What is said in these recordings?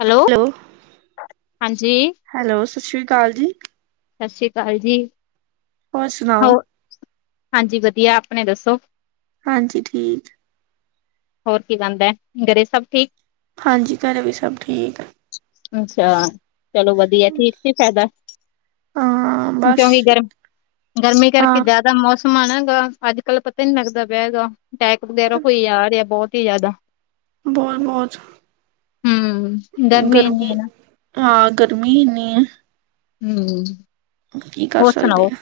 Hello ਹਾਂਜੀ। Hello ਸਸਿਰੀ ਅਕਾਲ ਜੀ ਸਤਿ ਸ਼੍ਰੀ ਅਕਾਲ ਜੀ। ਹੋਰ ਸੁਣਾਓ। ਹੋਰ ਹਾਂਜੀ ਵਦੀਆ ਆਪਨੇ ਦੱਸੋ। ਹਾਂਜੀ ਠੀਕ। ਹੋਰ ਕੀ ਬਨਦਾ ਏ ਘਰੇ ਸਭ ਠੀਕ ਹਾਂਜੀ ਘਰੇ ਵੀ ਸਭ ਠੀਕ ਐ ਅੱਛਾ, ਚਲੋ ਵਧੀਆ ਠੀਕ ਚ, ਹੀ ਫਾਇਦਾ ਹਾਂ ਬਸ ਕਿਉਂਕਿ, ਗਰਮ ਗਰਮੀ ਕਰਕੇ, ਹਾਂ ਜ਼ਿਆਦਾ ਦਾ ਮੌਸਮ ਆਣਾ ਹੈਗਾ, ਅੱਜ- ਕੱਲ੍ਹ ਪਤਾ ਹੀ ਨੀ ਲੱਗਦਾ ਪਿਆ ਹੈਗਾ ਅਟੈਕ ਵਗੈਰਾ, ਹੋਈ ਆ ਰਿਹਾ ਬਹੁਤ ਹੀ ਜ਼ਿਆਦਾ ਬਹੁਤ- ਬਹੁਤ ਹੂੰ ਇੰਨੀ ਹੈ ਗਰਮੀ ਨਾ ਹਾਂ ਗਰਮੀ, ਇੰਨੀਂ ਆ ਹੂੰ। ਕੀ ਕਰ ਹੋਰ ਸਕਦੇ ਸੁਣਾਓ ਆ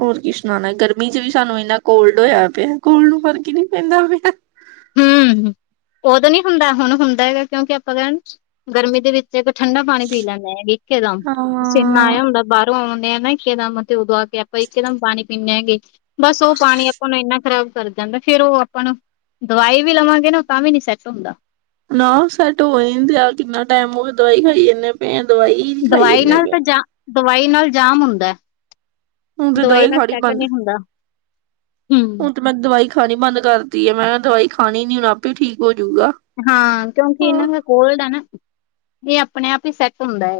ਹੋਰ ਕੀ ਸੁਣਾਉਣਾ, ਗਰਮੀ ਚ ਵੀ ਸਾਨੂੰ ਇੰਨਾ ਕੋਲਡ ਹੋਇਆ ਪਿਆ, ਕੋਲਡ ਨੂੰ ਫਰਕ ਹੀ ਨਹੀਂ ਪੈਂਦਾ ਪਿਆ ਹੂੰ, ਉਹ ਤੇ ਨਈ ਹੁੰਦਾ ਹੁਣ ਹੁੰਦਾ ਹੈਗਾ ਕਿਉਂਕਿ, ਆਪਾਂ ਕਹਿਣ ਗਰਮੀ ਦੇ ਵਿੱਚ। ਜੇ ਕੋ ਠੰਡਾ ਪਾਣੀ ਪੀਣਾ, ਇੱਕੋ ਦਮ ਹਾਂ। ਪਸੀਨਾ ਆਇਆ ਹੁੰਦਾ ਬਾਹਰੋਂ ਆਉਂਦੇ ਆ ਨਾ ਇੱਕੇ ਦਮ, ਤੇ ਉਦਵਾ ਕੇ ਆਪਾਂ ਇੱਕੇ ਦਮ, ਪਾਣੀ ਪੀਂਦੇ ਹਾਂਗੇ ਬਸ ਉਹ ਪਾਣੀ ਆਪਾਂ ਨੂੰ, ਇੰਨਾ ਖ਼ਰਾਬ ਕਰਦਾ ਫ਼ੇਰ ਉਹ ਆਪਾਂ ਨੂੰ ਦਵਾਈ ਵੀ ਲਵਾਂਗੇ ਨਾ, ਤਾਂ ਵੀ ਨੀ ਸੈੱਟ ਹੁੰਦਾ ਨਾ ਸੈੱਟ ਹੋ ਹੀ ਨਈ ਰਿਹਾ, ਆ ਕਿੰਨਾ ਟਾਈਮ ਹੋ ਦਵਾਈ ਖਾਈ ਜਾਂਦੇ, ਪਏ, ਦਵਾਈ ਹੀ ਖਾਈ ਦਵਾਈ ਜਾਂਦੇ ਨਾਲ ਪਏ। ਤਾਂ ਜਾ, ਦਵਾਈ ਨਾਲ ਜਾਮ ਹੁੰਦਾ ਹੁਣ ਤੇ ਦਵਾਈ ਨਾਲ, ਖਾਣੀ ਸੈਟ ਬੰਦ ਨਹੀਂ ਹੁੰਦਾ ਹੂੰ। ਹੁਣ ਤੇ ਮੈਂ ਦਵਾਈ ਖਾਣੀ ਬੰਦ ਕਰਤੀ ਏ, ਮੈਂ ਦਵਾਈ ਖਾਣੀ ਨਈ, ਹੁਣ ਆਪੇ ਠੀਕ ਹੋਜੂਗਾ ਹਾਂ ਕਿਉਂਕਿ, ਹਾਂ ਇਹਨਾਂ ਦਾ ਕੋਲਡ ਆ ਨਾ, ਇਹ ਆਪਣੇ -ਆਪ ਹੀ ਸੈੱਟ ਹੁੰਦਾ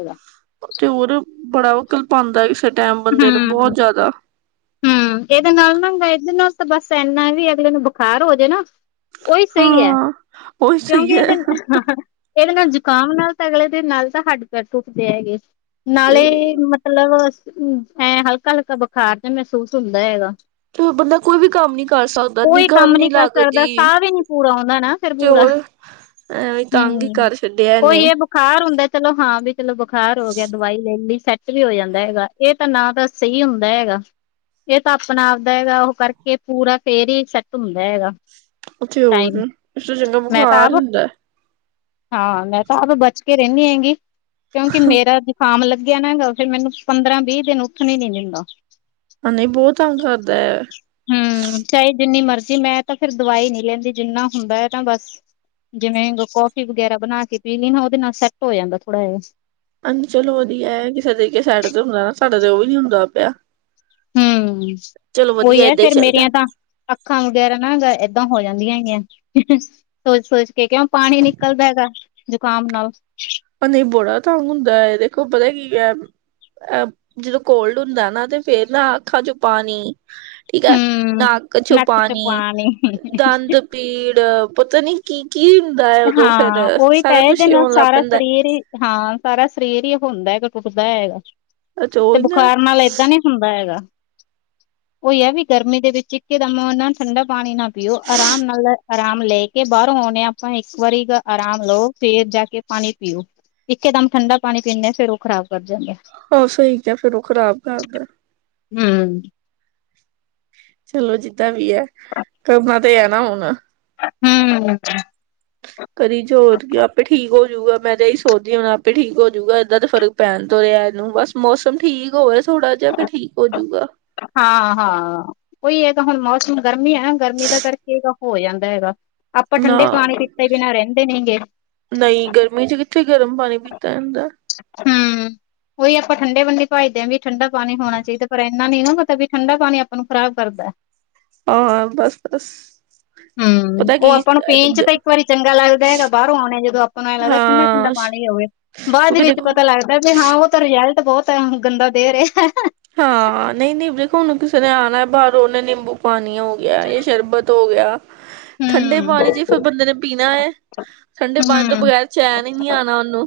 ਤੇ ਹੋਰ ਬੜਾ ਕੱਲਪਾਦਾ, ਕਿਸੇ ਟਾਈਮ ਬੰਦੇ ਨੂੰ ਹੂੰ। ਬਹੁਤ ਜ਼ਿਆਦਾ ਹੂੰ ਇਹਦੇ ਨਾਲ ਨਾ ਦੇ ਨਾਲ, ਤਾਂ ਬਸ ਇੰਨਾ ਵੀ ਅਗਲੇ ਨੂੰ ਬੁਖਾਰ ਹੋ ਜਾ ਨਾ ਉਹੀ ਸਹੀ ਹੈ, ਹਾਂ ਉਹੀ ਕਿਉਂਕਿ ਸਹੀ ਹੈ ਇਹਦੇ ਇਹਦੇ ਨਾਲ ਜ਼ੁਕਾਮ ਨਾਲ ਤਾਂ, ਅਗਲੇ ਦੇ ਨਾਲ ਤਾਂ ਹੱਡ -ਪੈਰ ਟੁੱਟਦੇ ਹੈਗੇ ਤੇ ਨਾਲੇ ਮਤਲਬ ਐ, ਹਲਕਾ- ਹਲਕਾ ਜਿਹਾ ਬੁਖਾਰ ਮਹਿਸੂਸ ਹੁੰਦਾ ਹੈਗਾ ਤੇ ਬੰਦਾ ਕੋਈ ਵੀ ਕੰਮ ਨੀ ਕਰ ਸਕਦਾ ਕੋਈ ਨਿਗਾਹ ਕੰਮ ਵੀ ਨੀ ਕਰ ਸਕਦਾ, ਲੱਗਦੀ ਸਾਹ ਵੀ ਨਈ ਪੂਰਾ ਆਉਂਦਾ ਨਾ ਫਿਰ ਤੇ ਪੂਰਾ, ਹੋਰ ਐਵੇਂ ਤੰਗ ਹੀ ਹਮ ਕਰ ਛੱਡਿਆ ਇਹਨੇ ਉਹੀ ਏ ਬੁਖਾਰ ਹੁੰਦਾ, ਚਲੋ ਹਾਂ ਵੀ ਚਲੋ ਬੁਖਾਰ ਹੋ ਗਿਆ ਦਵਾਈ ਲੈ ਲਈ, ਸੈੱਟ ਵੀ ਹੋ ਜਾਂਦਾ ਹੈਗਾ ਇਹ ਤਾਂ ਨਾ ਦਾਂ, ਸਹੀ ਹੁੰਦਾ ਹੈਗਾ ਇਹ ਤਾਂ ਆਪਣਾ- ਆਪਦਾ ਹੈਗਾ, ਉਹ ਕਰਕੇ ਪੂਰਾ ਫੇਰ ਹੀ ਸੈਟ ਹੁੰਦਾ ਹੈਗਾ ਉੱਥੇ ਟਾਈਮ ਹੋਰ, ਇਸ ਤੋਂ ਚੰਗਾ ਮੈਂ ਤਾਂ ਬੁਖ਼ਾਰ ਆਪ ਹੁੰਦਾ ਹਾਂ ਮੈਂ ਤਾਂ ਆਪ, ਬਚ ਕੇ ਰਹਿੰਦੀ ਹੈਂਗੀ, ਕਿਉਂਕਿ ਮੇਰਾ ਜੁਕਾਮ ਲੱ ਜੇ ਲੱਗਿਆ ਨਾ, ਫਿਰ ਮੈਨੂੰ ਪੰਦਰਾਂ- ਵੀਹ ਦਿਨ, ਉੱਠਣ ਹੀ ਨਈ ਦਿੰਦਾ ਹਾਂ, ਨਹੀਂ ਬਹੁਤ ਤੰਗ ਕਰਦਾ ਹਮ, ਚਾਹੇ ਜਿੰਨੀ ਮਰਜ਼ੀ, ਮੈਂ ਤਾਂ ਫਿਰ ਦਵਾਈ ਨਈ ਲੈਂਦੀ ਜਿੰਨਾ, ਹੁੰਦਾ ਹੈ ਨਾ ਬਸ ਜਿਵੇਂ ਕੋਫੀ ਵਗੈਰਾ ਬਣਾ ਕੇ ਪੀ ਲਈ ਨਾ, ਉਹਦੇ ਨਾਲ ਸੈੱਟ ਹੋ, ਜਾਂਦਾ ਥੋੜਾ ਜਿਹਾ ਹਾਜੀ, ਚਲੋ ਉਹਦੀ ਹੈ ਕਿਸੇ ਤਰੀਕੇ ਸਾਈਡ ਤੇ ਹੁੰਦਾ ਨਾ, ਸਾਡੇ ਤੇ ਉਹ ਵੀ ਨਈ ਹੁੰਦਾ ਪਿਆ ਹਮ, ਚਲੋ ਵਧੀਆ ਉਹੀ ਹੈ ਏਦਾਂ ਹੀ ਫੇਰ ਚਾਹੀਦਾ ਮੇਰੀਆਂ ਤਾਂ ਅੱਖਾਂ ਵਗੈਰਾ ਨਾ, ਏਦਾਂ ਹੋ ਜਾਂਦੀਆਂ ਹੈਗੀਆਂ ਸੋਚ -ਸੋਚ ਕੇ ਕਿਉਂ, ਪਾਣੀ ਨਿਕਲਦਾ ਹੈਗਾ ਜ਼ੁਕਾਮ ਨਾਲ ਨਹੀਂ, ਬੜਾ ਤੰਗ ਹੁੰਦਾ, ਇਹ ਦੇਖੋ ਪਤਾ ਕੀ ਐ ਅ ਜਦੋਂ ਕੋਲਡ ਹੁੰਦਾ ਨਾ, ਤੇ ਫੇਰ ਨਾ ਅੱਖਾਂ ਚੋਂ ਪਾਣੀ ਠੀਕ ਹੈ, ਨਕ ਚ ਪਾਣੀ, ਦੰਦ ਪੀੜ, ਪਤਾ ਨੀ ਕੀ ਕੀ ਹੁੰਦਾ ਹੈ ਉਦੋਂ ਫੇਰ, ਹਾਂ ਉਹੀ ਤਾਂ ਸਾਰਾ ਹੈ ਇਹਦੇ ਕੁਛ ਹੀ ਨਾਲ ਹੋਣ ਲੱਗ ਸਾਰਾ ਪੈਂਦਾ ਸਰੀਰ ਹੀ ਹਾਂ ਸਾਰਾ ਸਰੀਰ ਹੀ ਹੁੰਦਾ-ਹੁੰਦਾ ਤੇ ਉਹੀ ਨਾ ਬੁਖਾਰ ਨਾਲ ਏਦਾਂ ਨਈ ਖੰਬਾ ਹੈਗਾ, ਉਹੀ ਆ ਵੀ ਗਰਮੀ ਦੇ ਵਿੱਚ, ਇੱਕ ਕੇ ਦਮ, ਠੰਡਾ ਪਾਣੀ ਨਾ ਪੀਓ ਪੀਓ ਆਰਾਮ ਨਾਲ ਆਰਾਮ ਲੈ ਕੇ ਬਾਰੋਂ ਆਉਣੇ ਆ। ਤਾਂ ਇੱਕ ਵਾਰੀ ਆਰਾਮ ਲਓ ਫੇਰ ਜਾ ਕੇ ਪਾਣੀ ਪੀਓ। ਇਕੇਦਮ ਠੰਡਾ ਪਾਣੀ ਪੀਂਣੇ ਫਿਰ ਓ ਖਰਾਬ ਕਰ ਜਾਂਦੈ। ਆ ਸਈ ਕਿਆ ਫਿਰ ਓ ਖਰਾਬ ਕਰਦਾ। ਹੂੰ ਚਲੋ ਜਿੱਦਾਂ ਵੀ ਐ ਕਰਨਾ ਤੇ ਹੈ ਨਾ ਹੁਣ ਹੂੰ ਕਰੀ ਜੋਰ ਆਪੇ ਠੀਕ ਹੋਜੂਗਾ। ਮੈਂ ਤਾਂ ਇਹੀ ਸੋਚਦੀ ਹੁਣ ਆਪ ਹੀ ਠੀਕ ਹੋਜੂਗਾ ਏਦਾਂ ਤਾਂ ਫ਼ਰਕ ਪੈਣ ਤੋਂ ਰਿਆ ਇਨੂੰ ਬਸ ਮੌਸਮ ਠੀਕ ਹੋਵੇ। ਥੋੜਾ ਜਿਹਾ ਫਿਰ ਠੀਕ ਹੋਜੂਗਾ। ਹਾਂ-ਹਾਂ ਕੋਈ ਹੈਗਾ ਹੁਣ ਮੌਸਮ ਗਰਮੀ ਐ ਨਾ ਗਰਮੀ ਦਾ ਕਰਕੇ ਹੋ ਜਾਂਦਾ ਹੈਗਾ। ਆਪਾਂ ਨਾ ਠੰਡੇ ਪਾਣੀ ਪੀਤੇ ਬਿਨਾਂ ਰੈਂਦੇ ਨੇ ਗੇ। ਨਈ ਗਰਮੀ 'ਚ ਕਿੱਥੇ ਗਰਮ ਪਾਣੀ ਪੀਤਾ ਜਾਂਦਾ। ਹੂੰ ਉਹੀ ਆਪਾਂ ਠੰਡੇ ਵੰਡੀ ਭੱਜਦੇ ਆਂ ਵੀ ਠੰਡਾ ਪਾਣੀ ਹੋਣਾ ਚਾਈਦਾ ਪਰ ਇਨਾ ਨੀ ਨਾ ਤਾਂ ਵੀ ਠੰਡਾ ਪਾਣੀ ਆਪਾਂ ਨੂੰ ਖ਼ਰਾਬ ਕਰਦਾ। ਹਾਂ ਬਸ-ਬਸ ਹੂੰ। ਉਹ ਆਪਾਂ ਨੂੰ ਪੀਣ 'ਚ ਤਾਂ ਇੱਕ ਵਾਰੀ ਚੰਗਾ ਲੱਗਦਾ ਹੈਗਾ ਬਾਰੋਂ ਆਉਣੇ ਜਦੋਂ ਆਪਾਂ ਨੂੰ ਏ ਲੱਗਦਾ ਠੰਡਾ-ਠੰਡਾ ਹਾਂ ਪਾਣੀ ਹੋਵੇ। ਤੂੰ ਬਾਦ ਵੀ ਵਿੱਚ ਦੇਖੋ ਪਤਾ ਲੱਗਦਾ ਵੀ ਹਾਂ ਓ ਤਾਂ ਰਿਜਲਟ ਬੋਤ ਗੰਦਾ ਦੇ ਰਿਆ। ਹਾਂ ਨਈ-ਨਈ ਵੇਖੋ ਹੁਨ ਕਿਸੇ ਨੇ ਆਣਾ ਬਾਰੋ ਉਨੇ ਨਿੰਬੂ ਪਾਣੀ ਓ ਗਿਆ ਜਾਂ ਸ਼ਰਬਤ ਹੋ ਗਿਆ ਠੰਡੇ ਪਾਣੀ ਹੂੰ-ਹੂੰ-ਹੂੰ। 'ਚ ਫਿਰ ਬੰਦੇ ਨੇ ਪੀਣਾ ਏ ਠੰਡੇ ਪਾਣੀ ਤੋਂ ਬਗੈਰ ਚੈਨ ਈ ਨੀ ਆਉਣਾ ਉਨੂੰ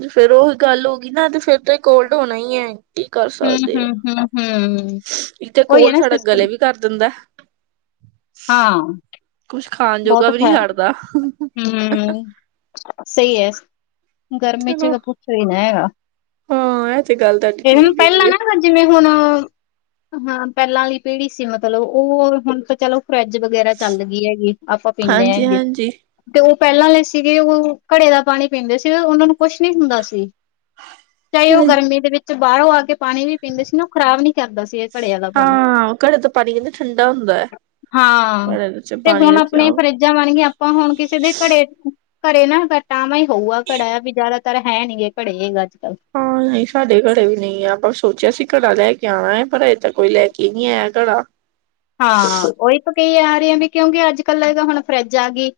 ਤੇ ਫਿਰ ਉਹੀ ਗੱਲ ਹੋ ਗਈ ਨਾ ਤੇ ਫਿਰ ਤੇ ਕੋਲਡ ਹੋਣਾ ਈ ਏ। ਹੂੰ-ਹੂੰ-ਹੂੰ ਇੱਕ ਕੋਲਡ ਸਾਡਾ ਗਲੇ ਵੀ ਕਰ ਦਿੰਦਾ। ਹਾਂ ਕੁਛ ਖਾਣ ਜੋਗਾ ਬੋਤ ਵੀ ਨਹੀਂ ਖਰ ਛੱਡਦਾ ਹੂੰ ਸਈ ਏ ਗਰਮੀ 'ਚ ਚਲੋ ਪੁਛੋ ਈ ਨੇ ਹੈਗਾ। ਹਾਂ ਇਹ ਤੇ ਗੱਲ ਤੁਹਾਡੀ ਏ ਠੀਕ ਹੈਗੀ ਪੈਲਾਂ ਹੈ ਨਾ ਜਿਵੇਂ ਹੁਣ ਹਾਂ ਪੈਲਾਂ ਆਲੀ ਪੀੜੀ ਸੀ ਮਤਲਬ ਓ ਹੁਣ ਤਾ ਚਲੋ। ਫਰਿੱਜ ਵਗੈਰਾ ਚੱਲ ਗਈ ਹੈਗੀ ਆਪਾਂ ਪੀਂਣੇ ਹਾਂਜੀ ਹੈਗੇ। ਹਾਂਜੀ ਤੇ ਓ ਪੈਲਾਂ ਸੀਗੇ ਓ ਘੜੇ ਦਾ ਪਾਣੀ ਪੀਂਦੇ ਸੀ ਉਨਾਂ ਨੂੰ ਕੁਛ ਨਈ ਹੁੰਦਾ ਸੀ। [inaudible] ਚਾਹੇ ਓ ਗਰਮੀ ਦੇ ਵਿੱਚ ਬਾਰੋਂ ਆ ਕੇ ਪਾਣੀ ਵੀ ਪੀਂਦੇ ਸੀ ਨਾ ਓ ਖਰਾਬ ਨੀ ਕਰਦਾ ਸੀ ਏ ਹਾਂ ਘੜੇ ਤੋਂ ਪਾਣੀ ਕੈਂਦੇ ਠੰਡਾ ਹੁੰਦਾ ਘੜੇ ਵਿਚ ਪਾਣੀ ਰ ਆਪਣੀਆਂ ਫਰਿੱਜਾਂ ਬਣਗੀਆਂ ਆਪਾਂ ਹੁਣ ਕਿਸੇ ਦੇ ਘਰੇ ਘੜੇ ਨਾ ਟਵਾਂ ਹੋਊਗਾ ਘੜਾ ਵੀ ਜਾਦਾ ਤਾ ਹੈ ਨੀ ਗੇ ਘੜੇ ਅੱਜ ਕੱਲ੍ਹ ਹਾਂ ਨਈ ਸਾਡੇ ਘਰੇ ਵੀ ਨਈ ਆ ਆਪਾਂ ਸੋਚਿਆ ਸੀ ਘੜਾ ਲੈ ਕੇ ਆਣਾ ਏ ਪਰ ਏ ਤਾਂ ਕੋਈ ਲੈ ਕੇ ਨਈ ਆਇਆ ਘੜਾ ਹਾਂ ਉਹੀ ਕਈ ਆ ਰਈ ਐ ਵੀ ਕਿਉਂਕਿ ਅੱਜ ਕੱਲ ਹੁਣ ਫਰਿੱਜ ਆ ਗਈ।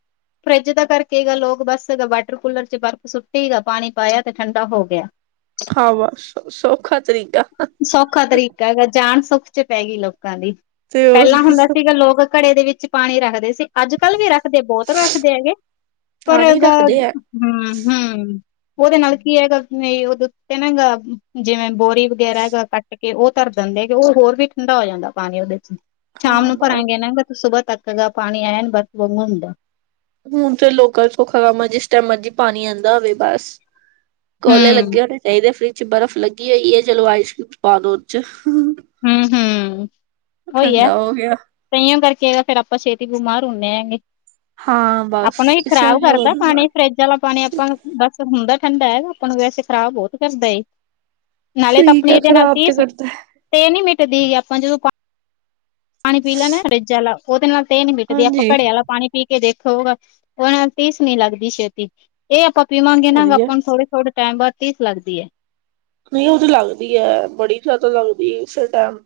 ਫਰਿੱਜ ਦਾ ਕਰਕੇ ਗੱਲ ਲੋਕ ਬਸ ਵਾਟਰ ਕੂਲਰ 'ਚ ਬਰਫ਼ ਸੁੱਟੀ ਗਾ ਪਾਣੀ ਪਾਇਆ ਤੇ ਠੰਡਾ ਹੋ ਗਿਆ। ਹਾਂ ਬਸ ਸੌਖਾ ਤਰੀਕਾ ਸੌਖਾ ਤਰੀਕਾ ਹੈਗਾ ਜਾਨ ਸੁੱਖ 'ਚ ਪੈ ਗਈ ਲੋਕਾਂ ਦੀ ਤੇ ਹੋਰ ਪੈਲਾਂ ਹੁੰਦਾ ਸੀਗਾ ਲੋਕ ਘੜੇ ਦੇ ਵਿੱਚ ਪਾਣੀ ਰੱਖਦੇ ਸੀ। ਅੱਜ ਕੱਲ੍ਹ ਵੀ ਰੱਖਦੇ ਬੋਤ ਰੱਖਦੇ ਹੈਗੇ ਪਰ ਪਾਣੀ ਰੱਖਦੇ ਆ ਹਮ -ਹਮ ਉਹਦੇ ਨਾਲ ਕੀ ਹੈਗਾ ਉਹਦੇ ਉੱਤੇ ਨਾਗਾ ਜਿਵੇਂ ਬੋਰੀ। ਹੈਗਾ ਕੱਟ ਕੇ ਉਹ ਧਰ ਦਿੰਦੇ ਹੈਗੇ ਉਹ ਹੋਰ ਵੀ ਠੰਡਾ ਹੋ ਜਾਂਦਾ ਪਾਣੀ ਉਹਦੇ ਚ। ਸ਼ਾਮ ਹਾਂ ਨੂੰ ਬਸ ਭਰਾਂਗੇ ਨਾ ਸੁਬਾਹ ਤੱਕ ਪਾਣੀ ਐਂਣ ਬਰਫ ਵਾਗੂੰ ਹੁਦੈ। ਹੁਣ ਤੇ ਲੋਕਾਂ ਸੌਖਾ ਕੰਮ ਹੈ ਜਿਸ ਟਾਈਮ ਮਰਜੀ ਪਾਣੀ ਆਉਂਦਾ ਹੋਵੇ ਬਸ। ਕੋਲੇ ਹੂੰ, ਲੱਗੇ ਹੋਣੇ ਚਾਹੀਦੇ ਫਰਿਜ ਚ ਬਰਫ਼ ਲੱਗੀ ਹੋਈ ਹੈ ਚਲੋ ਆਈਸਕ੍ਰੀਮ ਪਾਲੋ ਚ। ਹਮ ਹਮ ਉਹੀ ਹੈ। ਠੰਡਾ ਹੋ ਗਿਆ ਤਇੳ ਕਰਕੇ ਫੇਰ ਆਪਾਂ ਛੇਤੀ ਬਿਮਾਰ ਹੁੰਦੇ ਹਾਂ। ਹਾਂ ਬਸ ਆਪਣਾ ਹੀ ਇਸ ਖ਼ਰਾਬ ਕਰਦਾ ਪਾਣੀ ਫਰਿੱਜ। ਪਾਣੀ ਆਪਾਂ ਨੂੰ ਬਸ ਹੁੰਦਾ ਠੰਡਾ ਹੈ ਆਪਾਂ ਨੂੰ ਵੈਸੇ ਖ਼ਰਾਬ ਬਹੁਤ ਕਰਦਾ ਏ। ਨਾਲੇ ਤਾਂ ਸਹੀ ਆਪਣੀ ਕਿਹਾ ਇਹਦੇ ਨਾਲ ਖ਼ਰਾਬ ਤੇ ਤੀਸ ਕਰਦਾ ਹੈ। ਤ੍ਏਹ ਤੇ ਨੀ ਮਿਟਦੀ ਆਪਾਂ ਜਦੋਂ। ਪਾਣੀ ਪੀ ਲੇਨੇਆ ਫਰੇਜ ਵਾਲਾ ਉਹਦੇ ਨਾਲ ਤਰੇਹ ਨੀ ਮਿਟਦੀ ਆਪ ਹਾਂਜੀ ਕੜੇਆਲਾ ਪਾਣੀ। ਪੀ ਕੇ ਦੇਖੋ ਉਹ ਨਾਲ ਤੀਸ ਨਹੀਂ ਲੱਗਦੀ ਛੇਤੀ। ਇਹ ਆਪਾਂ ਪੀਵਾਂਗੇ ਨਾ ਵਧੀਆ ਆਪਾਂ ਥੋੜੇ -ਥੋੜੇ ਟੈਮ ਬਾਅਦ ਤੀਸ ਲੱਗ ਜੇਗੀ। ਨਹੀਂ ਉਹਦੀ ਲੱਗਦੀ ਹੈ ਬੜੀ ਜ਼ਿਆਦਾ ਲੱਗਦੀ ਐ ਉਸੇ ਟਾਈਮ।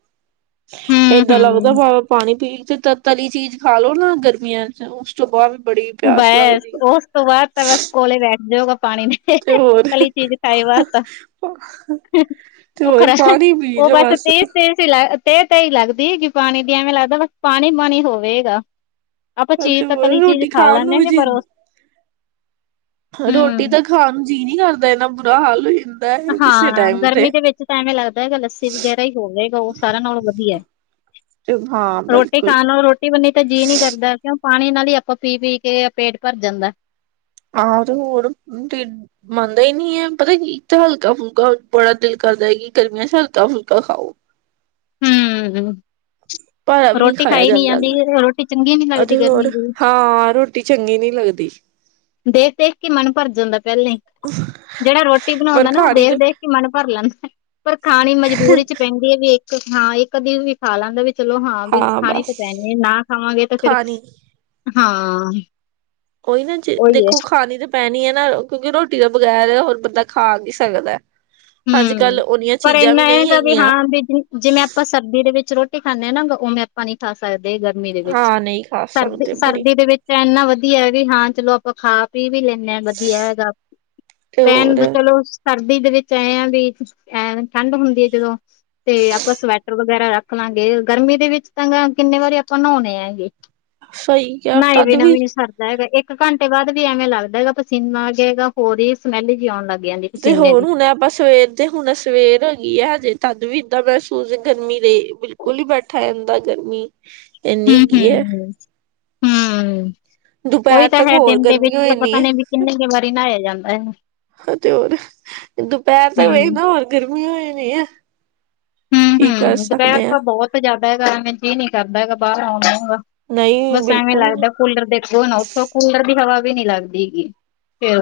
ਏਦਾਂ ਲੱਗਦਾ ਹੂੰ-ਹੂੰ, ਵਾਵਾ ਪਾਣੀ ਪੀ ਤੇ ਤ ਤਲੀ ਚੀਜ਼ ਖਾ ਲੋਓ ਨਾ ਗਰਮੀਆਂ। ਉਸ ਤੋਂ ਬਾਅਦ ਬੜੀ ਪਿਆਸ ਬਸ ਲੱਗਦੀ। ਉਸ ਤੋਂ ਬਾਅਦ ਤਾਂ ਬਸ ਕੋਲੇ ਬੈਠ ਜਾਊਗਾ ਪਾਣੀ ਨੇ ਤੇ ਹੋਰ ਤਲੀ ਚੀਜ਼ ਖਾਈ ਵਾਸ। ਤੇ ਉਹ ਹੋਰ ਖਰਾ ਪਾਣੀ ਪੀ ਉਹ ਜਾ ਬਸ ਤੇਜ ਤੇਜ਼ ਹੀ। ਤੇ ਤੇਹੀ ਲੱਗਦੀ ਕਿ ਪਾਣੀ ਦੀ ਐਵੇਂ ਲੱਗਦਾ ਬਸ ਪਾਣੀ ਪਾਣੀ ਹੋਵੇਗਾ। ਆਪਾਂ ਚੀਜ਼ ਤੇ ਹੋਰ ਤਲੀ ਚੀਜ਼ ਰੋਟੀ ਖਾ ਖਾਣ ਨੂੰ ਲੈਂਦੇ ਵੀ ਹ ਜੀ ਪਰ ਰੋਟੀ ਹਮ ਤਾਂ ਖਾਣ ਜੀਅ ਨੀ ਕਰਦਾ ਇਨਾ ਬੁਰਾ ਹਾਲ ਏ। ਹਾਂ ਗਰਮੀ ਦੇ ਵਿੱਚ ਤਾਂ ਐਵੇਂ ਲੱਗਦਾ ਹੈਗਾ ਲੱਸੀ ਵਗੈਰਾ ਹੀ ਹੋਵੇਗਾ ਉਹ ਸਾਰਿਆਂ ਨਾਲੋਂ ਵਧੀਐ। ਹਾਂ ਬਿਲਕੁਲ। ਨੂੰ ਰੋਟੀ ਬੰਨੀ ਤਾਂ ਜੀਅ ਨੀ ਕਰਦਾ ਕਿਉਂ ਪਾਣੀ ਨਾਲ ਹੀ ਆਪਾਂ ਪੀ ਪੀ ਕੇ ਪੇਟ ਭਰ ਜਾਂਦੈ। ਆ ਤੇ ਹੋਰ। ਮੰਨਦਾ ਹੀ ਨਹੀਂ ਹੈ ਪਤਾ ਕੀ ਇੱਕ ਤਾਂ ਹਲਕਾ ਫੁਲਕਾ ਬੜਾ ਦਿਲ ਕਰਦਾ ਹੈ ਕਿ ਗਰਮੀਆਂ ਚ ਹਲਕਾ ਫੁਲਕਾ ਖਾਓ। ਹਮ। ਭਾਰਾ ਵੀ ਨਹੀਂ ਰੋਟੀ ਖਾਇਆ ਖਾਈ ਨੀ ਜਾਂਦਾ ਜਾਂਦੀ ਰੋਟੀ ਚੰਗੀ ਨੀ ਲੱਗਦੀ ਅਤੇ ਗਰਮੀ ਹੋਰ ਦੀ ਹਾਂ। ਰਟੀ ਚੰਗੀ ਨੀ ਲੱਗਦੀ ਦੇਖ -ਦੇਖ ਕੇ ਮਨ ਭਰ ਜਾਂਦਾ ਪਹਿਲੇ ਹੀ ਜਿਹੜਾ ਰੋਟੀ ਪਰ ਬਣਾਉਂਦਾ ਨਾ ਉਹ ਖਾਣੀ ਤੇ ਦੇਖ ਕੇ ਮਨ ਭਰ ਲੈਂਦਾ ਪਰ ਖਾਣੀ ਮਜਬੂਰੀ ਚ ਪੈਂਦੀ ਹੈ। ਹਾਂ ਇੱਕ ਅਧੀ ਵੀ ਖਾ ਲੈਂਦਾ ਵੀ ਚਲੋ ਹਾਂ ਵੀ ਖਾਣੀ ਤਾਂ ਪੈਣੀ ਆ ਨਾ ਖਾਵਾਂਗੇ ਤੇ ਫਿਰ। ਖਾਣੀ ਹਾਂ। ਉਹੀ ਈ ਨਾ ਜੇ ਉਹੀ ਹੈ ਦੇਖੋ ਖਾਨੀ ਤੇ। ਪੈਨੀ ਏ ਨਾ ਕਿਉਂਕਿ ਰੋਟੀ ਦੇ ਬਗੈਰ ਹੋਰ ਬੰਦਾ ਖਾ ਕੀ ਸਕਦਾ। ਅੱਜ ਹਮ ਕੱਲ੍ਹ ਓਨੀਆ ਪਰ ਚੀਜ਼ਾਂ ਇੰਨਾ ਵੀ ਨਈ ਹੈਗਾ ਹੈਗੀਆਂ। ਹਾਂ ਵੀ ਜਿਵੇਂ ਆਪਾਂ ਸਰਦੀ ਦੇ ਵਿੱਚ ਰੋਟੀ ਖਾਂਨੇ ਆ ਨਾ ਉਵੇਂ ਆਪਾਂ ਨੀਂ ਖਾ ਸਕਦੇ। ਗਰਮੀ ਦੇ ਵਿੱਚ ਹਾਂ ਨਹੀਂ ਖਾ ਸਰਦੀ ਸਕਦੇ ਬੜੀ ਸਰਦੀ ਦੇ ਵਿੱਚ ਏਨਾ ਵਧੀਆ ਹੈ ਵੀ ਹਾਂ ਚਲੋ ਆਪਾਂ ਖਾ ਪੀ ਵੀ ਲੈਂ। ਵਧੀਆ ਹੈਗਾ ਤੇ ਹੋਰ ਪੈਨ ਚਲੋ ਸਰਦੀ ਦੇ ਵਿੱਚ। ਚਾਇਯਾਂ ਵੀ ਹੈ ਠੰਡ ਹੁੰਦੀ ਏ ਜਦੋਂ ਤੇ ਆਪਾਂ ਸਵੈਟਰ ਵਗੈਰਾ ਨਿਕਲਾਂਗੇ ਗਰਮੀ ਦੇ ਵਿੱਚ ਤਾਂ ਕਿੰਨੇ ਵਾਰੀ ਆਪਾਂ ਨੋਨੇ ਹੈ ਜੀ। ਸਹੀ ਕਿਹਾ ਨਾਏ ਤਦ ਵਿਨਾਂ ਵੀ ਨੀ ਸਾਰ। ਦਾ ਹੈਗਾ ਇੱਕ ਕੱਟੇ ਬਾੱਦ ਵੀ ਐਵੇਂ ਲੱਗਦਾ ਹੈਗਾ ਪਸੀਨਾ ਹੈਗੇ ਹੈਗਾ ਹੋਰ ਈ ਸਮੈਲ ਜੀ ਆਨ ਲੱਗਦਾ। ਤੇ ਹੋਰ ਹੁਨ ਏ ਆਪਾਂ ਸਵੇਰ। ਤੇ ਹੁੂਨੰ ਸਵੇਰ ਹੋ ਗਈ ਐ ਹਜੇ ਤਦ ਵੀ ਏਦਾਂ ਮੈਹਸੂਸ ਗਰਮੀ ਦੇ ਬਿਲਕੁਲ ਈ ਬੈਠਾ ਯਾਦਾ ਗਰਮੀ। ਹੂੰ, ਇੰਨੀ ਹੈਗੀ ਹੈ ਹੂੰ, ਹੂੰ ਓਈ ਦੁਪਹਿਰ ਤਾ‌ ਤੱਕ ਹੈ, ਹੋਰ ਦਿਨ ਦੇ ਗਰਮੀ ਵਿੱਚ ਹੋ ਤਾ ਜਾਣੀ ਪਤਾ ਨੀ ਵੀ ਕਿੰਨੇ ਕ ਵਾਰੀ ਨਹਾਇਆ ਜਾਂਦਾ ਹੈ। ਹਾਂ ਤੇ ਹੋਰ, ਦੁਪਹਿਰ ਤਕ ਵੇਖ ਨਾ ਹੂੰ-ਹੂੰ-ਹੂੰ ਹੋਰ ਗਰਮੀ ਹੋ ਜਾਣੀ ਆ। ਹੂੰ, ਹੂੰ ਦੁਪਹਿਰ ਤਾਂ ਬੋਤ ਜ਼ਾਦਾ ਹੈਗਾ ਐਵੇਂ ਜੀ ਨੀ ਕਰਦਾ ਹੈਗਾ ਬਾਰ ਆਉਣ ਨੂੰ। ਨਹੀਂ ਬਸ ਐਵੇਂ ਬਿਲਕੁਲ ਲੱਗਦਾ ਕੂਲਰ ਦੇ ਅੱਗਿਓ ਨਾ ਸਗੋ ਕੂਲਰ ਦੀ ਹਵਾ ਵੀ ਨੀ ਲੱਗਦੀ ਹੈਗੀ, ਫਿਰ।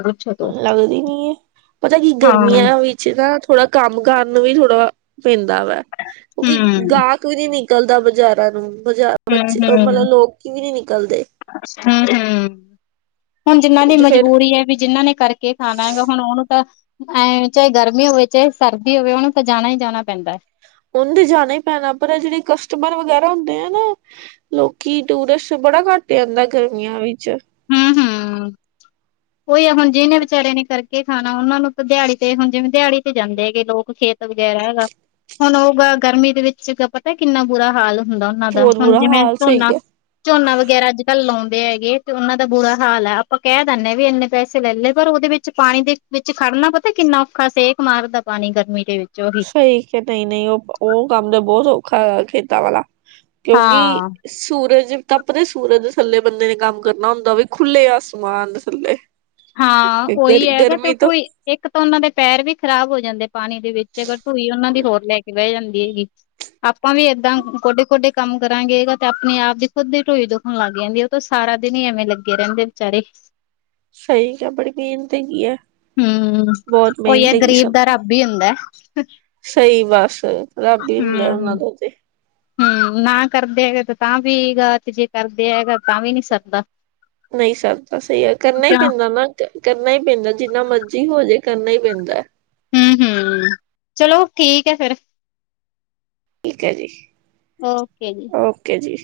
ਲੱਗਦੀ ਨੀ ਏ, ਪਤਾ ਕੀ ਹਾਂ ਗਰਮੀਆਂ ਵੀ ਚ ਨਾ, ਥੋੜਾ ਕੰਮ ਕਰਨ ਨੂੰ ਵੀ ਥੋੜਾ ਪੈਂਦਾ ਵਾ, ਕਿਉਂਕਿ ਗਾਕ ਕੀ ਜੀ ਨਿਕਲਦਾ ਬਜ਼ਾਰਾਂ ਨੂੰ। ਬ ਬੱਚੇ, ਮਤਲਬ ਹੂੰ-ਹੂੰ-ਹੂੰ-ਹੂੰ-ਹੂੰ। ਲੋਕੀ ਵੀ ਨੀ ਨਿਕਲਦੇ। ਹੁਣ ਜਿੰਨਾਂ ਦੀ ਤੇ ਫੇਰ ਮਜਬੂਰੀ ਏ, ਵੀ ਜਿਨਾਂ ਨੇ ਕਰਕੇ ਖਾਣਾ ਹੈਗਾ, ਹੁੂਣ ਉਹਨੂੰ ਤਾ ਐਂ ਚਾਏ ਗਰਮੀ ਹੋਵੇ, ਚਾਏ ਸਰਦੀ ਹੋਵੇ, ਉਹਨੂੰ ਤਾਂ ਜਾਨਾ ਈ ਜਾਨਾ ਪੈਂਦਾ। ਉਹਨੁ ਤੇ ਜਾਨਾ ਈ ਪੈਨਾ, ਪਰ ਆ ਜੇਹੜੇ ਕਸਟਮਰ ਵਗੈਰਾ ਹੁੰਦੇ ਆ ਨਾ ਲੋਕੀ ਟੂਰਿਸਟ ਬੜਾ ਘਟ ਜਾਂਦਾ ਗਰਮੀਆਂ ਵਿੱਚ। [inaudible] ਉਈ ਆ ਹੁੂੰਨ ਜਿਹਨੇ ਵਿਚਾਰੇ ਨੇ ਕਰਕੇ ਖਾਨਾ, ਉਹਨਾਂ ਨੂੰ ਦਿਹਾੜੀ ਤੇ ਹੁਨ ਜਿਵੇਂ ਦਿਹਾੜੀ ਤੇ ਜਾਂਦੇ ਹੈਗੇ ਲੋਕ ਖੇਤ ਵਗੈਰਾ ਹੈਗਾ, ਹੁਨ ਓ ਗਰਮੀ ਦੇ ਵਿੱਚ ਪਤਾ ਕਿੰਨਾ ਬੁਰਾ ਹਾਲ ਹੁੰਦਾ ਓਨਾਂ ਦਾ, ਬਹੁਤ ਹੁਨ ਬੁਰਾ ਜਿਵੇਂ ਹਾਲ ਸਹੀ ਝੋਨਾ, ਹੈ। ਝੋਨਾ ਵਗੈਰਾ ਅੱਜ-ਕੱਲ ਲਾਉਂਦੇ ਹੈਗੇ ਤੇ ਓਨਾਂ ਦਾ ਬੁਰਾ ਹਾਲ ਆ, ਆਪਾਂ ਕਹਿ ਦਿੰਨੇ ਆ, ਵੀ ਇੰਨੇ ਪੈਸੇ ਲੈ ਲਏ ਪਰ ਉਹਦੇ ਵਿੱਚ ਪਾਣੀ ਦੇ ਵਿੱਚ ਖੜਨਾ ਪਤਾ ਕਿੰਨਾ ਔਖਾ, ਸੇਕ ਮਾਰਦਾ ਪਾਨੀ ਗਰਮੀ ਦੇ ਵਿੱਚੋ ਓਹੀ। ਨਈ-ਨਈ, ਉਹ ਉਹ ਕੰਮ ਦਾ ਬੋਤ ਔਖਾ ਹੈਗਾ ਖੇਤਾਂ ਵਾਲਾ, ਕਿਉਂਕਿ ਹਾਂ ਸੂਰਜ ਤੱਪਦੇ ਸੂਰਜ ਥੱਲੇ ਬੰਦੇ ਨੇ ਕੰਮ ਕਰਨਾ ਹੁੰਦਾ‌ ਵੇ, ਖੁੱਲੇ ਆਸਮਾਨ ਦੇ ਥੱਲੇ। ਹਾਂ, ਗਰ ਓਈ ਹੈਗਾ ਗਰਮੀ ਤੋਂ ਤੇ ਇੱਕ ਤਾਂ ਓਨਾਂ ਦੇ ਪੈਰ ਵੀ ਖ਼ਰਾਬ ਹੋ ਜਾਂਦੇ ਪਾਨੀ ਦੇ ਵਿੱਚ, ਅਗਰ ਢੁਈ ਓਨਾਂ ਦੀ ਹੋਰ ਲੈਕੇ ਬੇ ਜਾਂਦੀ ਹੈਗੀ। ਆਪਾਂ ਵੀ ਏਦਾਂ ਕੋਡੇ-ਕੋਡੇ ਕੰਮ ਕਰਾਂਗੇ, ਤੇ ਆਪਨੇ-ਆਪ ਦੀ ਖੁੱਦ ਦੀ ਢੁਈ ਦੋ ਹੁਨ ਲੱਗ ਜਾਂਦੀ, ਓ ਤਾਂ ਸਾਰਾ ਦਿਨ ਈ ਐਵੇਂ ਲੱਗੇ ਰਹਿੰਦੇ ਵਿਚਾਰੇ। ਸਈ ਕਿਆ, ਬੜੀ ਮੇਹਨਤ ਹੈਗੀ ਐਂ। ਹੂੰ, ਓਈ ਐ ਗ਼ਰੀਬ ਦਾ ਦੀ ਰੱਬ ਈ ਹੁੰਦਾ। ਸਹੀ, ਬਸ ਹੂੰ ਹ [inaudible] ਹੂੰ, ਨਾ ਕਰਦੇ ਹੈਗੇ ਤੇ ਤਾਂ ਵੀ ਗਾ, ਤੇ ਜੇ ਕਰਦੇ ਹੈਗਾ ਤਾਂ ਵੀ ਨੀ ਸਰਦਾ। ਨਈ ਸਰਦਾ, ਸਈ ਆ, ਕਰਨਾ ਈ ਪੇਂਦਾ ਨਾ। ਕਰਨਾ ਈ ਪੈਂਦਾ, ਜਿੰਨਾ ਮਰਜ਼ੀ ਹੋਜੇ ਕਰਨਾ ਈ ਪੈਂਦਾ। ਹੂੰ, ਹੂੰ ਚਲੋ ਠੀਕ ਏ, ਫੇਰ‌। ਠੀਕ ਐ ਜੀ। ਓਕੇ ਜੀ। ਓਕੇ ਜੀ।